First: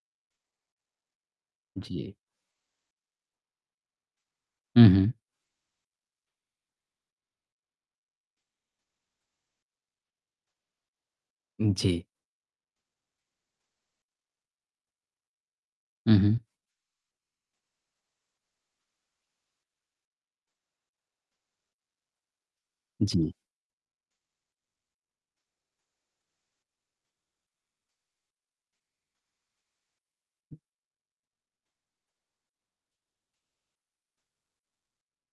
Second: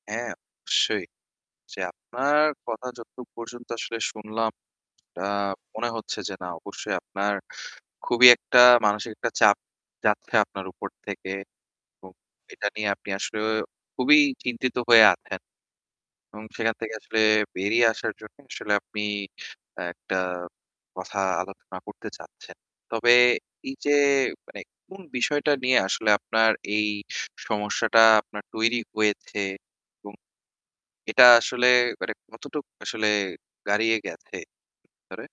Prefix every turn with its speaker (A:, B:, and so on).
A: হ্যাঁ, অবশ্যই। যে
B: জি।
A: আপনার কথা যতটুক পর্যন্ত আসলে শুনলাম
B: হু, হু।
A: আ মনে হচ্ছে যে না অবশ্যই আপনার খুবই একটা মানসিক একটা চাপ যাচ্ছে আপনার উপর থেকে।
B: জি।
A: এবং এটা নিয়ে আপনি আসলে খুবই চিন্তিত হয়ে আছেন।
B: হু, হু।
A: এবং সেখান থেকে আসলে বেরিয়ে আসার জন্য আসলে আপনি একটা কথা আলোচনা করতে চাচ্ছেন। তবে
B: জি।
A: এই যে মানে কোন বিষয়টা নিয়ে আসলে আপনার এই স সমস্যাটা আপনার তৈরি হয়েছ এবং এটা আসলে কতটুকু আসলে গাড়িয়ে গেছে ভিতরে?